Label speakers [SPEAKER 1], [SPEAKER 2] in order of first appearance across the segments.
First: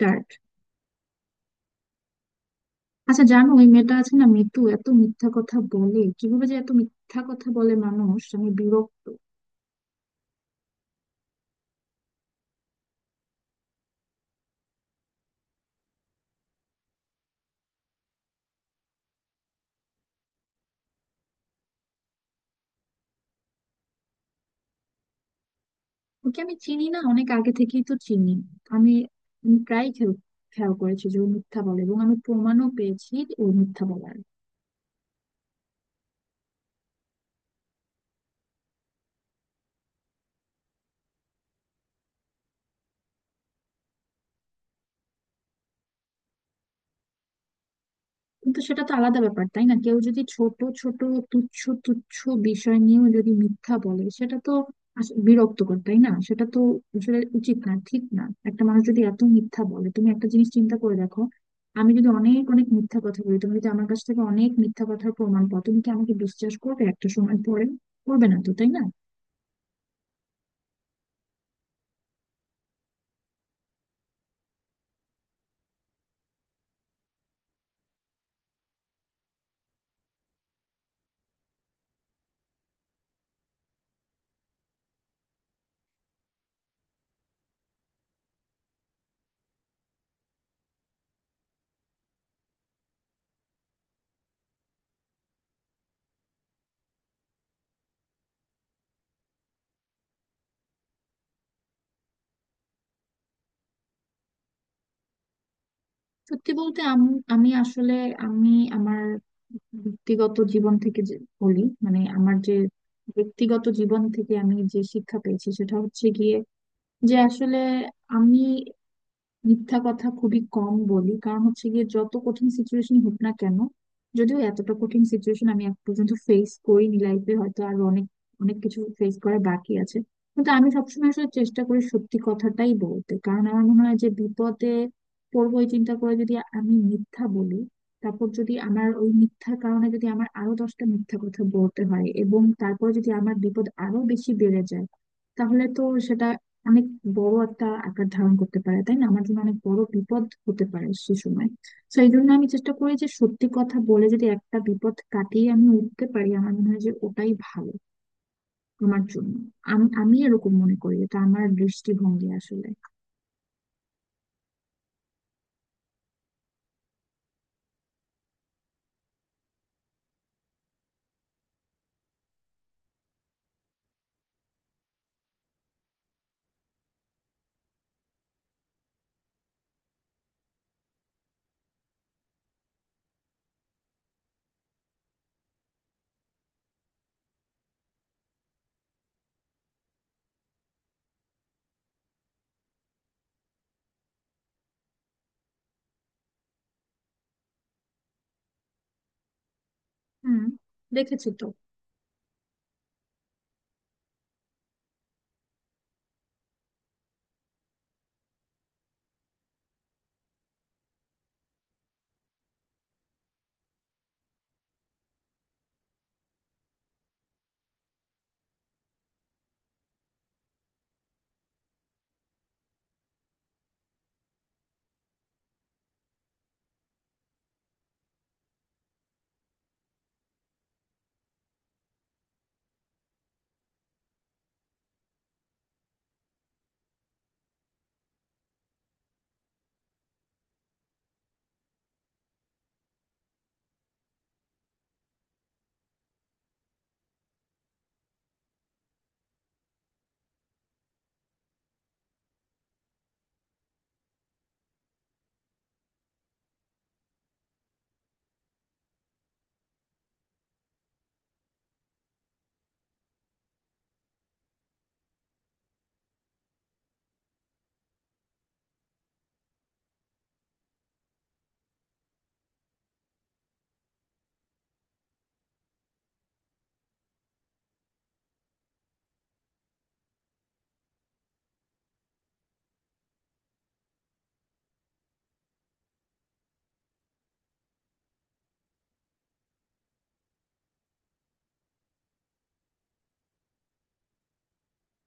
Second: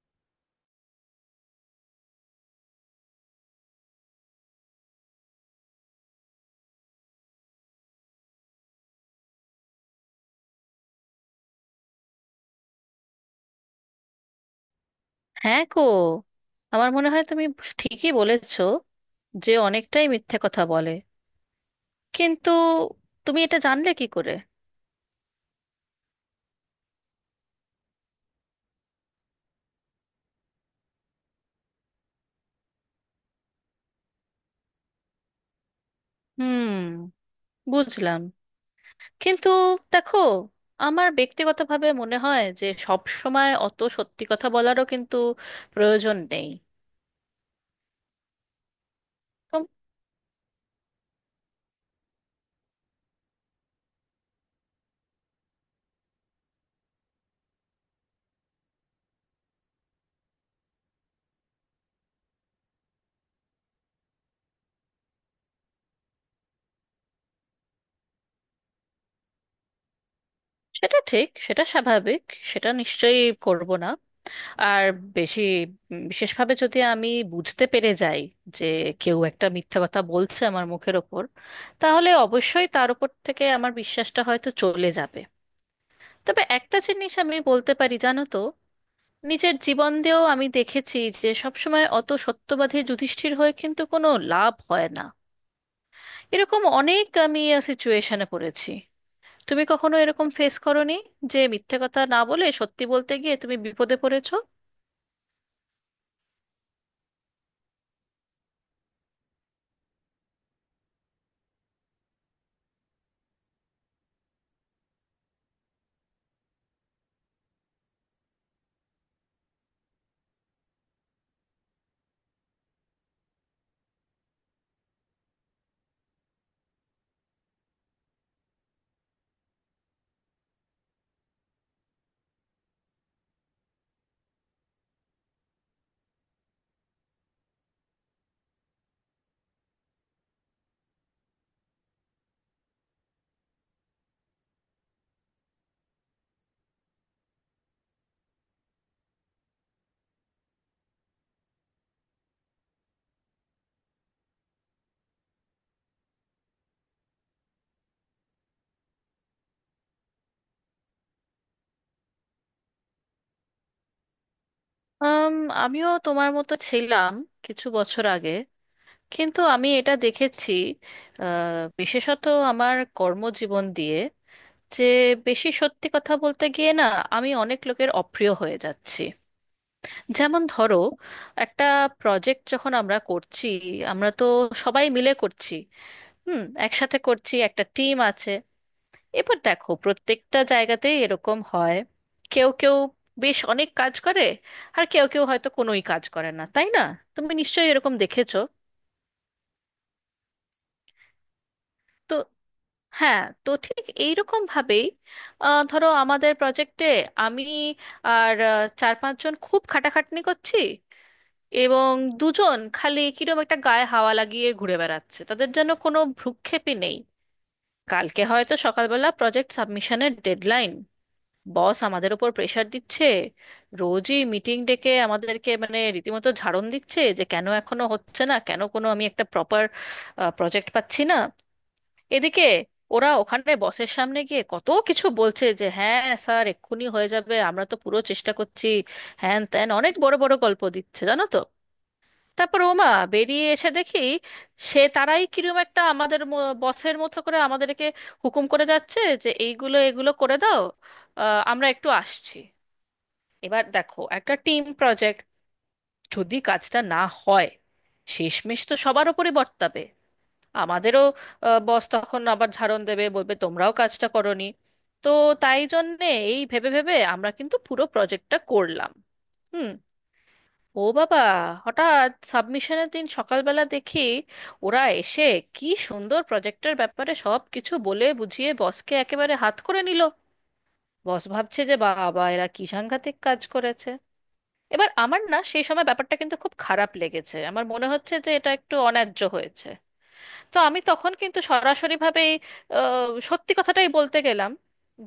[SPEAKER 1] Dirt. আচ্ছা, জানো ওই মেয়েটা আছে না, মিতু, এত মিথ্যা কথা বলে কিভাবে, যে এত মিথ্যা কথা বলে মানুষ, আমি বিরক্ত।
[SPEAKER 2] হ্যাঁ গো। আমার মনে হয় তুমি ঠিকই বলেছো যে অনেকটাই মিথ্যে কথা বলে, কিন্তু তুমি এটা জানলে কি করে?
[SPEAKER 1] ওকে আমি চিনি না, অনেক আগে থেকেই তো চিনি। আমি আমি প্রায় খেয়াল খেয়াল করেছি যে ও মিথ্যা বলে, এবং আমি প্রমাণও পেয়েছি ও মিথ্যা বলার।
[SPEAKER 2] হুম, বুঝলাম। কিন্তু দেখো, আমার ব্যক্তিগতভাবে মনে হয় যে সব সময় অত সত্যি কথা বলারও কিন্তু প্রয়োজন নেই।
[SPEAKER 1] কিন্তু সেটা তো আলাদা ব্যাপার
[SPEAKER 2] তো
[SPEAKER 1] তাই না? কেউ যদি ছোট ছোট তুচ্ছ তুচ্ছ বিষয় নিয়েও যদি মিথ্যা বলে, সেটা তো বিরক্তকর তাই না? সেটা তো আসলে উচিত না, ঠিক না। একটা মানুষ যদি এত মিথ্যা বলে, তুমি একটা জিনিস চিন্তা করে দেখো, আমি যদি অনেক অনেক মিথ্যা কথা বলি, তুমি যদি আমার কাছ থেকে অনেক মিথ্যা কথার প্রমাণ পাও, তুমি কি আমাকে বিশ্বাস করবে একটা সময় পরে? করবে না তো, তাই না?
[SPEAKER 2] সেটা ঠিক, সেটা স্বাভাবিক। সেটা নিশ্চয়ই করব না। আর বেশি বিশেষভাবে যদি আমি বুঝতে পেরে যাই যে কেউ একটা মিথ্যা কথা বলছে আমার মুখের ওপর, তাহলে অবশ্যই তার উপর থেকে আমার বিশ্বাসটা হয়তো চলে যাবে। তবে একটা জিনিস আমি বলতে পারি, জানো তো, নিজের জীবন দিয়েও আমি দেখেছি যে সবসময় অত সত্যবাদী যুধিষ্ঠির হয়ে কিন্তু কোনো লাভ হয় না। এরকম অনেক আমি সিচুয়েশনে পড়েছি। তুমি কখনো এরকম ফেস করোনি যে মিথ্যে কথা না বলে সত্যি বলতে গিয়ে তুমি বিপদে পড়েছো?
[SPEAKER 1] সত্যি বলতে, আমি আমি আসলে, আমি আমার ব্যক্তিগত জীবন থেকে যে বলি, মানে আমার যে ব্যক্তিগত জীবন থেকে আমি যে শিক্ষা পেয়েছি সেটা হচ্ছে গিয়ে যে আসলে আমি মিথ্যা কথা খুবই কম বলি। কারণ হচ্ছে গিয়ে, যত কঠিন সিচুয়েশন হোক না কেন, যদিও এতটা কঠিন সিচুয়েশন আমি এক পর্যন্ত ফেস করিনি লাইফে, হয়তো আর অনেক অনেক কিছু ফেস করা বাকি আছে, কিন্তু আমি সবসময় আসলে চেষ্টা করি সত্যি কথাটাই বলতে। কারণ আমার মনে হয় যে, বিপদে পড়বো এই চিন্তা করে যদি আমি মিথ্যা বলি, তারপর যদি আমার ওই মিথ্যার কারণে যদি আমার আরো 10টা মিথ্যা কথা বলতে হয়, এবং তারপর যদি আমার বিপদ আরো বেশি বেড়ে যায়, তাহলে তো সেটা অনেক বড় একটা আকার ধারণ করতে পারে তাই না, আমার জন্য অনেক বড় বিপদ হতে পারে সে সময়। তো এই জন্য আমি চেষ্টা করি যে, সত্যি কথা বলে যদি একটা বিপদ কাটিয়ে আমি উঠতে পারি, আমার মনে হয় যে ওটাই ভালো আমার জন্য। আমি আমি এরকম মনে করি, এটা আমার দৃষ্টিভঙ্গি আসলে।
[SPEAKER 2] আম, আমিও তোমার মতো ছিলাম কিছু বছর আগে। কিন্তু আমি এটা দেখেছি, আহ, বিশেষত আমার কর্মজীবন দিয়ে, যে বেশি সত্যি কথা বলতে গিয়ে না আমি অনেক লোকের অপ্রিয় হয়ে যাচ্ছি। যেমন ধরো, একটা প্রজেক্ট যখন আমরা করছি, আমরা তো সবাই মিলে করছি, হুম, একসাথে করছি, একটা টিম আছে। এবার দেখো, প্রত্যেকটা জায়গাতেই এরকম হয়। কেউ কেউ বেশ অনেক কাজ করে, আর কেউ কেউ হয়তো কোনোই কাজ করে না, তাই না? তুমি নিশ্চয়ই এরকম দেখেছো।
[SPEAKER 1] হুম, দেখেছি তো।
[SPEAKER 2] তো হ্যাঁ, তো ঠিক এইরকম ভাবেই ধরো, আমাদের প্রজেক্টে আমি আর চার পাঁচজন খুব খাটাখাটনি করছি, এবং দুজন খালি কিরম একটা গায়ে হাওয়া লাগিয়ে ঘুরে বেড়াচ্ছে, তাদের জন্য কোনো ভ্রুক্ষেপই নেই। কালকে হয়তো সকালবেলা প্রজেক্ট সাবমিশনের ডেডলাইন, বস আমাদের ওপর প্রেশার দিচ্ছে, রোজই মিটিং ডেকে আমাদেরকে মানে রীতিমতো ঝাড়ন দিচ্ছে যে কেন এখনো হচ্ছে না, কেন কোনো আমি একটা প্রপার প্রজেক্ট পাচ্ছি না। এদিকে ওরা ওখানে বসের সামনে গিয়ে কত কিছু বলছে যে হ্যাঁ স্যার, এক্ষুনি হয়ে যাবে, আমরা তো পুরো চেষ্টা করছি, হ্যান ত্যান অনেক বড় বড় গল্প দিচ্ছে, জানো তো। তারপর ওমা, বেরিয়ে এসে দেখি সে তারাই কিরম একটা আমাদের বসের মতো করে আমাদেরকে হুকুম করে যাচ্ছে যে এইগুলো এগুলো করে দাও, আমরা একটু আসছি। এবার দেখো, একটা টিম প্রজেক্ট, যদি কাজটা না হয় শেষমেশ তো সবার ওপরই বর্তাবে, আমাদেরও। বস তখন আবার ঝাড়ন দেবে, বলবে তোমরাও কাজটা করোনি। তো তাই জন্যে এই ভেবে ভেবে আমরা কিন্তু পুরো প্রজেক্টটা করলাম। হুম। ও বাবা, হঠাৎ সাবমিশনের দিন সকালবেলা দেখি ওরা এসে কি সুন্দর প্রজেক্টের ব্যাপারে সব কিছু বলে বুঝিয়ে বসকে একেবারে হাত করে নিল। বস ভাবছে যে বাবা, এরা কি সাংঘাতিক কাজ করেছে। এবার আমার না সেই সময় ব্যাপারটা কিন্তু খুব খারাপ লেগেছে, আমার মনে হচ্ছে যে এটা একটু অন্যায্য হয়েছে। তো আমি তখন কিন্তু সরাসরিভাবেই সত্যি কথাটাই বলতে গেলাম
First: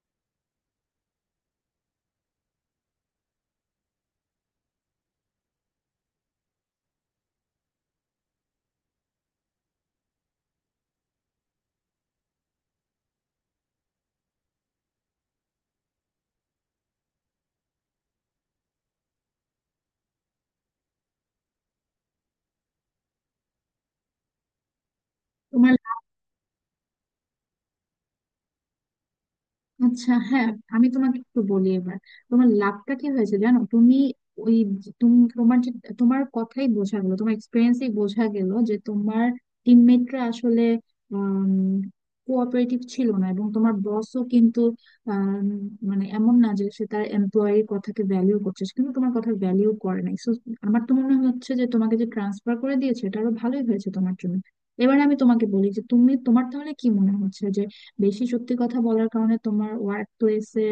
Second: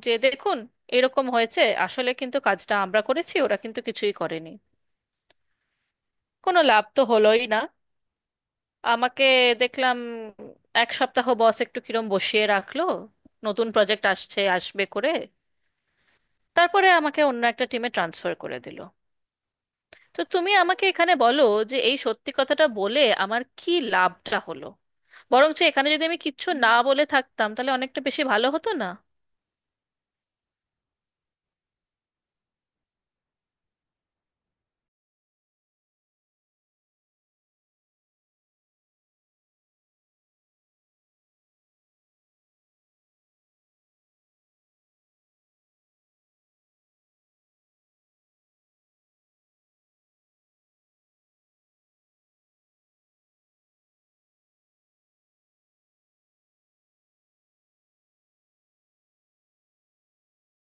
[SPEAKER 2] যে দেখুন, এরকম হয়েছে, আসলে কিন্তু কাজটা আমরা করেছি, ওরা কিন্তু কিছুই করেনি। কোনো লাভ তো হলোই না। আমাকে দেখলাম এক সপ্তাহ বস একটু কিরম বসিয়ে রাখলো, নতুন প্রজেক্ট আসছে আসবে করে, তারপরে আমাকে অন্য একটা টিমে ট্রান্সফার করে দিল। তো তুমি আমাকে এখানে বলো যে এই সত্যি কথাটা বলে আমার কি লাভটা হলো? বরঞ্চ
[SPEAKER 1] তোমার,
[SPEAKER 2] এখানে যদি আমি কিচ্ছু না বলে থাকতাম তাহলে অনেকটা বেশি ভালো হতো না?
[SPEAKER 1] আচ্ছা হ্যাঁ, আমি তোমাকে একটু বলি এবার। তোমার লাভটা কি হয়েছে জানো তুমি? ওই তুমি তোমার যে, তোমার কথাই বোঝা গেল, তোমার এক্সপিরিয়েন্সই বোঝা গেল যে তোমার টিমমেটরা আসলে কোঅপারেটিভ ছিল না, এবং তোমার বসও কিন্তু, আম, মানে এমন না যে সে তার এমপ্লয়ির কথাকে ভ্যালিউ করছে, সে কিন্তু তোমার কথা ভ্যালিউ করে নাই। সো আমার তো মনে হচ্ছে যে, তোমাকে যে ট্রান্সফার করে দিয়েছে এটা আরো ভালোই হয়েছে তোমার জন্য। এবার আমি তোমাকে বলি যে, তুমি তোমার তাহলে কি মনে হচ্ছে, বেশি সত্যি কথা বলার কারণে তোমার ওয়ার্ক প্লেসে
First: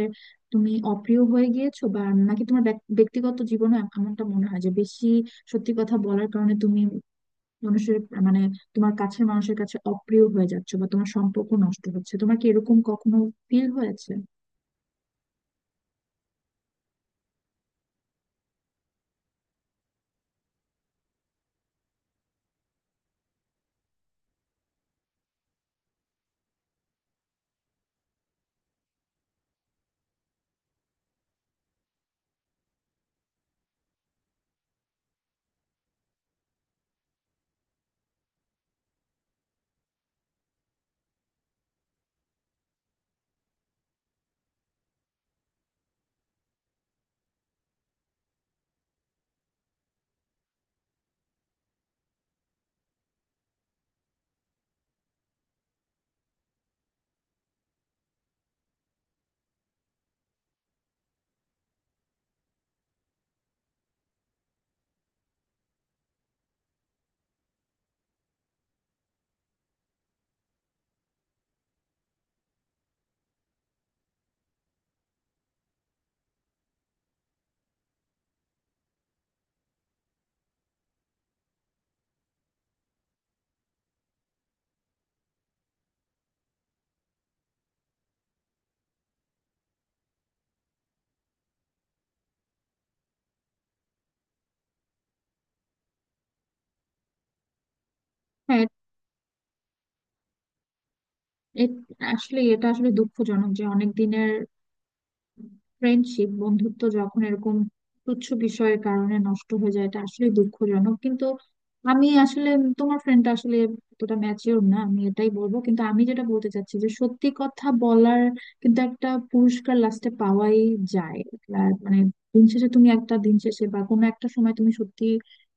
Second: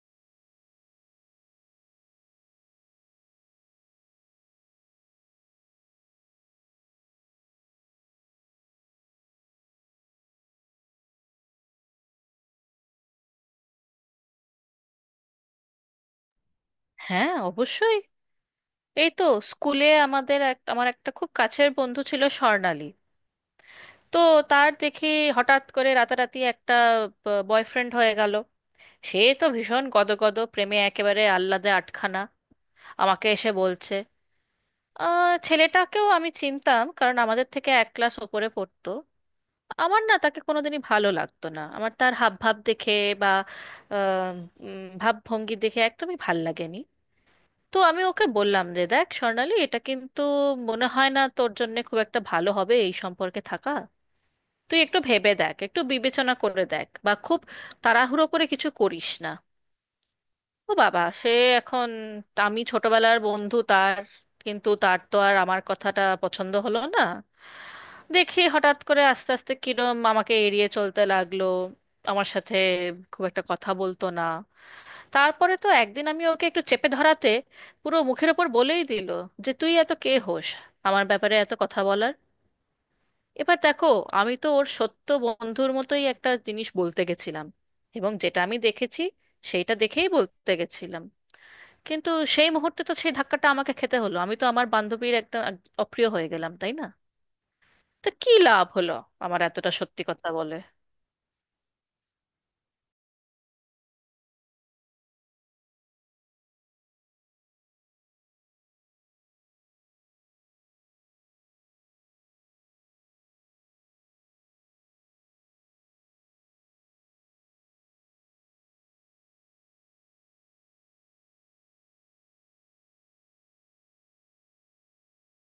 [SPEAKER 1] তুমি অপ্রিয় হয়ে গিয়েছো, বা নাকি তোমার ব্যক্তিগত জীবনে এমনটা মনে হয় যে, বেশি সত্যি কথা বলার কারণে তুমি মানুষের, মানে তোমার কাছের মানুষের কাছে অপ্রিয় হয়ে যাচ্ছো, বা তোমার সম্পর্ক নষ্ট হচ্ছে? তোমার কি এরকম কখনো ফিল হয়েছে?
[SPEAKER 2] হ্যাঁ অবশ্যই। এই তো স্কুলে আমাদের এক আমার একটা খুব কাছের বন্ধু ছিল, স্বর্ণালী। তো তার দেখি হঠাৎ করে রাতারাতি একটা বয়ফ্রেন্ড হয়ে গেল। সে তো ভীষণ গদগদ প্রেমে, একেবারে আহ্লাদে আটখানা, আমাকে এসে বলছে। ছেলেটাকেও আমি চিনতাম, কারণ আমাদের থেকে এক ক্লাস ওপরে পড়তো। আমার না তাকে কোনোদিনই ভালো লাগতো না, আমার তার হাবভাব দেখে বা আহ, ভাবভঙ্গি দেখে একদমই ভাল লাগেনি। তো আমি ওকে বললাম যে দেখ স্বর্ণালী, এটা কিন্তু মনে হয় না তোর জন্য খুব একটা ভালো হবে এই সম্পর্কে থাকা। তুই একটু ভেবে দেখ, একটু বিবেচনা করে দেখ, বা খুব তাড়াহুড়ো করে কিছু করিস না। ও বাবা, সে এখন আমি ছোটবেলার বন্ধু তার, কিন্তু তার তো আর আমার কথাটা পছন্দ হলো না। দেখি হঠাৎ করে আস্তে আস্তে কিরম আমাকে এড়িয়ে চলতে লাগলো, আমার সাথে খুব একটা কথা বলতো না। তারপরে তো একদিন আমি ওকে একটু চেপে ধরাতে পুরো মুখের ওপর বলেই দিল যে তুই এত কে হোস আমার ব্যাপারে এত কথা বলার? এবার দেখো, আমি তো ওর সত্য বন্ধুর মতোই একটা জিনিস বলতে গেছিলাম, এবং যেটা আমি দেখেছি সেইটা দেখেই বলতে গেছিলাম, কিন্তু সেই মুহূর্তে তো সেই ধাক্কাটা আমাকে খেতে হলো। আমি তো আমার বান্ধবীর একটা অপ্রিয় হয়ে গেলাম, তাই না? তো কি
[SPEAKER 1] হ্যাঁ।
[SPEAKER 2] লাভ হলো আমার এতটা সত্যি কথা বলে?
[SPEAKER 1] এ- আসলে এটা আসলে দুঃখজনক যে, অনেক দিনের ফ্রেন্ডশিপ বন্ধুত্ব যখন এরকম তুচ্ছ বিষয়ের কারণে নষ্ট হয়ে যায়, এটা আসলে দুঃখজনক। কিন্তু আমি আসলে, তোমার ফ্রেন্ডটা আসলে এতটা ম্যাচিওর না, আমি এটাই বলবো। কিন্তু আমি যেটা বলতে চাচ্ছি যে, সত্যি কথা বলার কিন্তু একটা পুরস্কার লাস্টে পাওয়াই যায়। আর মানে, দিন শেষে তুমি একটা দিন শেষে বা কোনো একটা সময় তুমি সত্যি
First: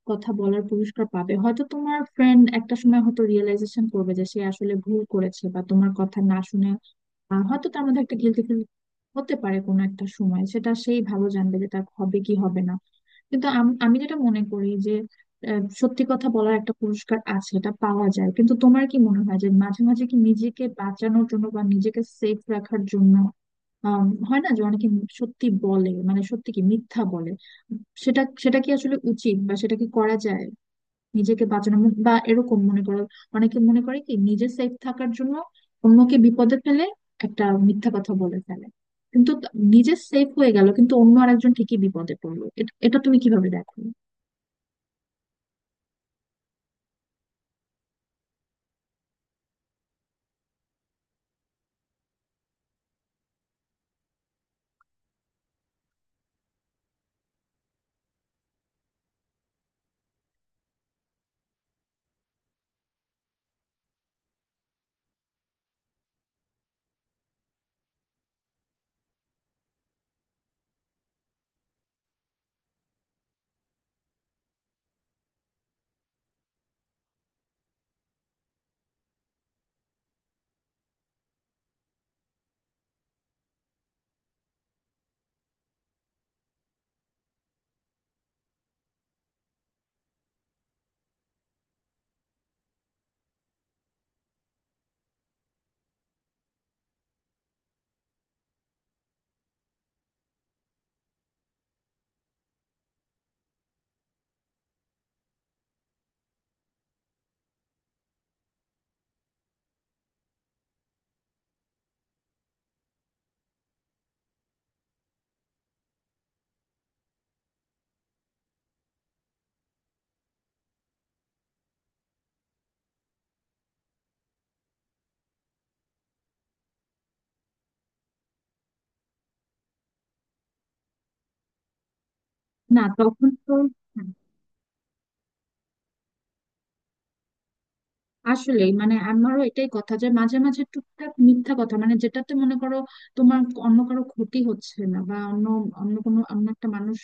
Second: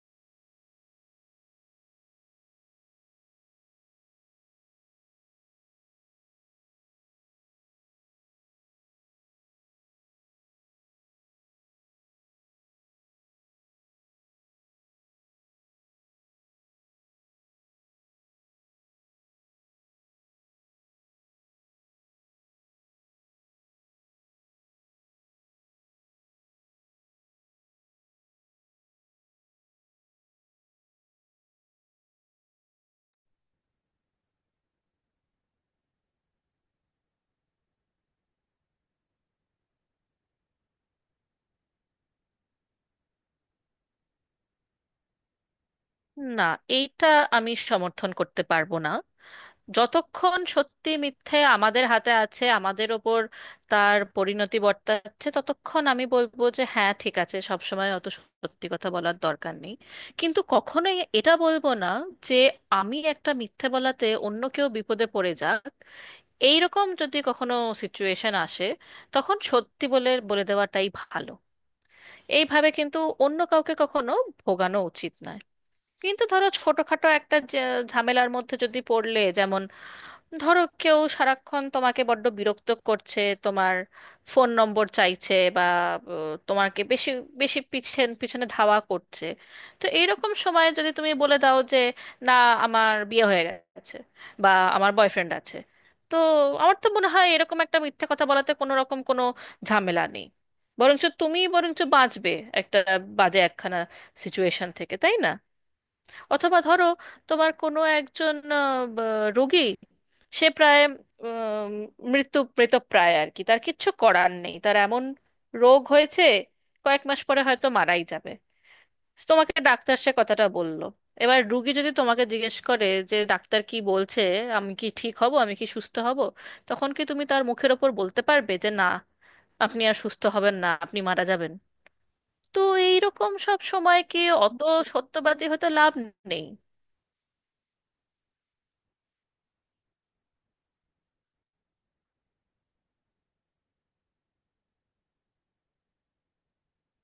[SPEAKER 1] কথা বলার পুরস্কার পাবে। হয়তো তোমার ফ্রেন্ড একটা সময় হয়তো রিয়েলাইজেশন করবে যে সে আসলে ভুল করেছে, বা তোমার কথা না শুনে, হয়তো তার মধ্যে একটা গিলটি ফিল হতে পারে কোনো একটা সময়। সেটা সেই ভালো জানবে যে তার হবে কি হবে না, কিন্তু আমি যেটা মনে করি যে, সত্যি কথা বলার একটা পুরস্কার আছে, এটা পাওয়া যায়। কিন্তু তোমার কি মনে হয় যে, মাঝে মাঝে কি নিজেকে বাঁচানোর জন্য বা নিজেকে সেফ রাখার জন্য, হয় না যে অনেকে সত্যি বলে, মানে সত্যি কি মিথ্যা বলে, সেটা সেটা কি আসলে উচিত বা সেটা কি করা যায়? নিজেকে বাঁচানো বা এরকম মনে করো, অনেকে মনে করে কি নিজে সেফ থাকার জন্য অন্যকে বিপদে ফেলে একটা মিথ্যা কথা বলে ফেলে, কিন্তু নিজে সেফ হয়ে গেল কিন্তু অন্য আরেকজন ঠিকই বিপদে পড়লো, এটা এটা তুমি কিভাবে দেখো?
[SPEAKER 2] না, এইটা আমি সমর্থন করতে পারবো না। যতক্ষণ সত্যি মিথ্যে আমাদের হাতে আছে, আমাদের ওপর তার পরিণতি বর্তাচ্ছে, ততক্ষণ আমি বলবো যে হ্যাঁ ঠিক আছে, সব সময় অত সত্যি কথা বলার দরকার নেই। কিন্তু কখনোই এটা বলবো না যে আমি একটা মিথ্যে বলাতে অন্য কেউ বিপদে পড়ে যাক। এইরকম যদি কখনো সিচুয়েশন আসে, তখন সত্যি বলে বলে দেওয়াটাই ভালো। এইভাবে কিন্তু অন্য কাউকে কখনো ভোগানো উচিত নয়। কিন্তু ধরো ছোটখাটো একটা ঝামেলার মধ্যে যদি পড়লে, যেমন ধরো কেউ সারাক্ষণ তোমাকে বড্ড বিরক্ত করছে, তোমার ফোন নম্বর চাইছে, বা তোমাকে বেশি বেশি পিছন পিছনে ধাওয়া করছে। তো এইরকম সময়ে যদি তুমি বলে দাও যে না, আমার বিয়ে হয়ে গেছে, বা আমার বয়ফ্রেন্ড আছে, তো আমার তো মনে হয় এরকম একটা মিথ্যে কথা বলাতে কোনো রকম কোনো ঝামেলা নেই। বরঞ্চ তুমি বরঞ্চ বাঁচবে একটা বাজে একখানা সিচুয়েশন থেকে, তাই না? অথবা ধরো তোমার কোনো একজন রোগী, সে প্রায় উম, মৃত্যু প্রায় আর কি, তার কিচ্ছু করার নেই, তার এমন রোগ হয়েছে, কয়েক মাস পরে হয়তো মারাই যাবে। তোমাকে ডাক্তার সে কথাটা বললো। এবার রুগী যদি তোমাকে জিজ্ঞেস করে যে ডাক্তার কি বলছে, আমি কি ঠিক হব, আমি কি সুস্থ হব, তখন কি তুমি তার মুখের ওপর বলতে পারবে যে না, আপনি আর সুস্থ হবেন না, আপনি মারা যাবেন? তো
[SPEAKER 1] না তখন
[SPEAKER 2] এইরকম
[SPEAKER 1] তো,
[SPEAKER 2] সব সময়কে অত সত্যবাদী হতে লাভ নেই।
[SPEAKER 1] আসলে মানে আমারও এটাই কথা যে, মাঝে মাঝে টুকটাক মিথ্যা কথা, মানে যেটাতে মনে করো তোমার অন্য কারো ক্ষতি হচ্ছে না, বা অন্য অন্য কোনো অন্য একটা মানুষ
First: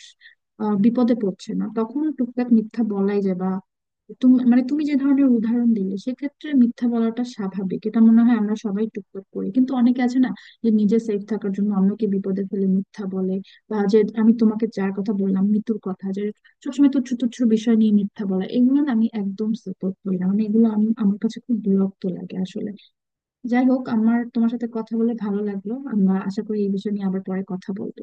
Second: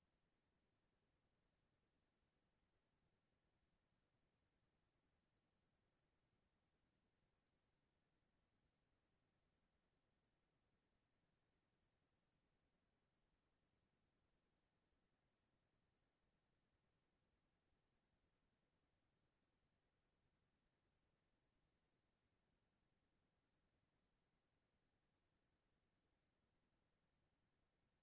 [SPEAKER 1] বিপদে পড়ছে না, তখন টুকটাক মিথ্যা বলাই যায়। বা তুমি মানে তুমি যে ধরনের উদাহরণ দিলে, সেক্ষেত্রে মিথ্যা বলাটা স্বাভাবিক, এটা মনে হয় আমরা সবাই টুকটাক করি। কিন্তু অনেকে আছে না, যে নিজে সেফ থাকার জন্য অন্যকে বিপদে ফেলে মিথ্যা বলে, বা যে আমি তোমাকে যার কথা বললাম মিতুর কথা, যে সবসময় তুচ্ছ তুচ্ছ বিষয় নিয়ে মিথ্যা বলা, এগুলো না আমি একদম সাপোর্ট করি না। মানে এগুলো আমার কাছে খুব বিরক্ত লাগে আসলে। যাই হোক, আমার তোমার সাথে কথা বলে ভালো লাগলো, আমরা আশা করি এই বিষয় নিয়ে আবার পরে কথা বলবো।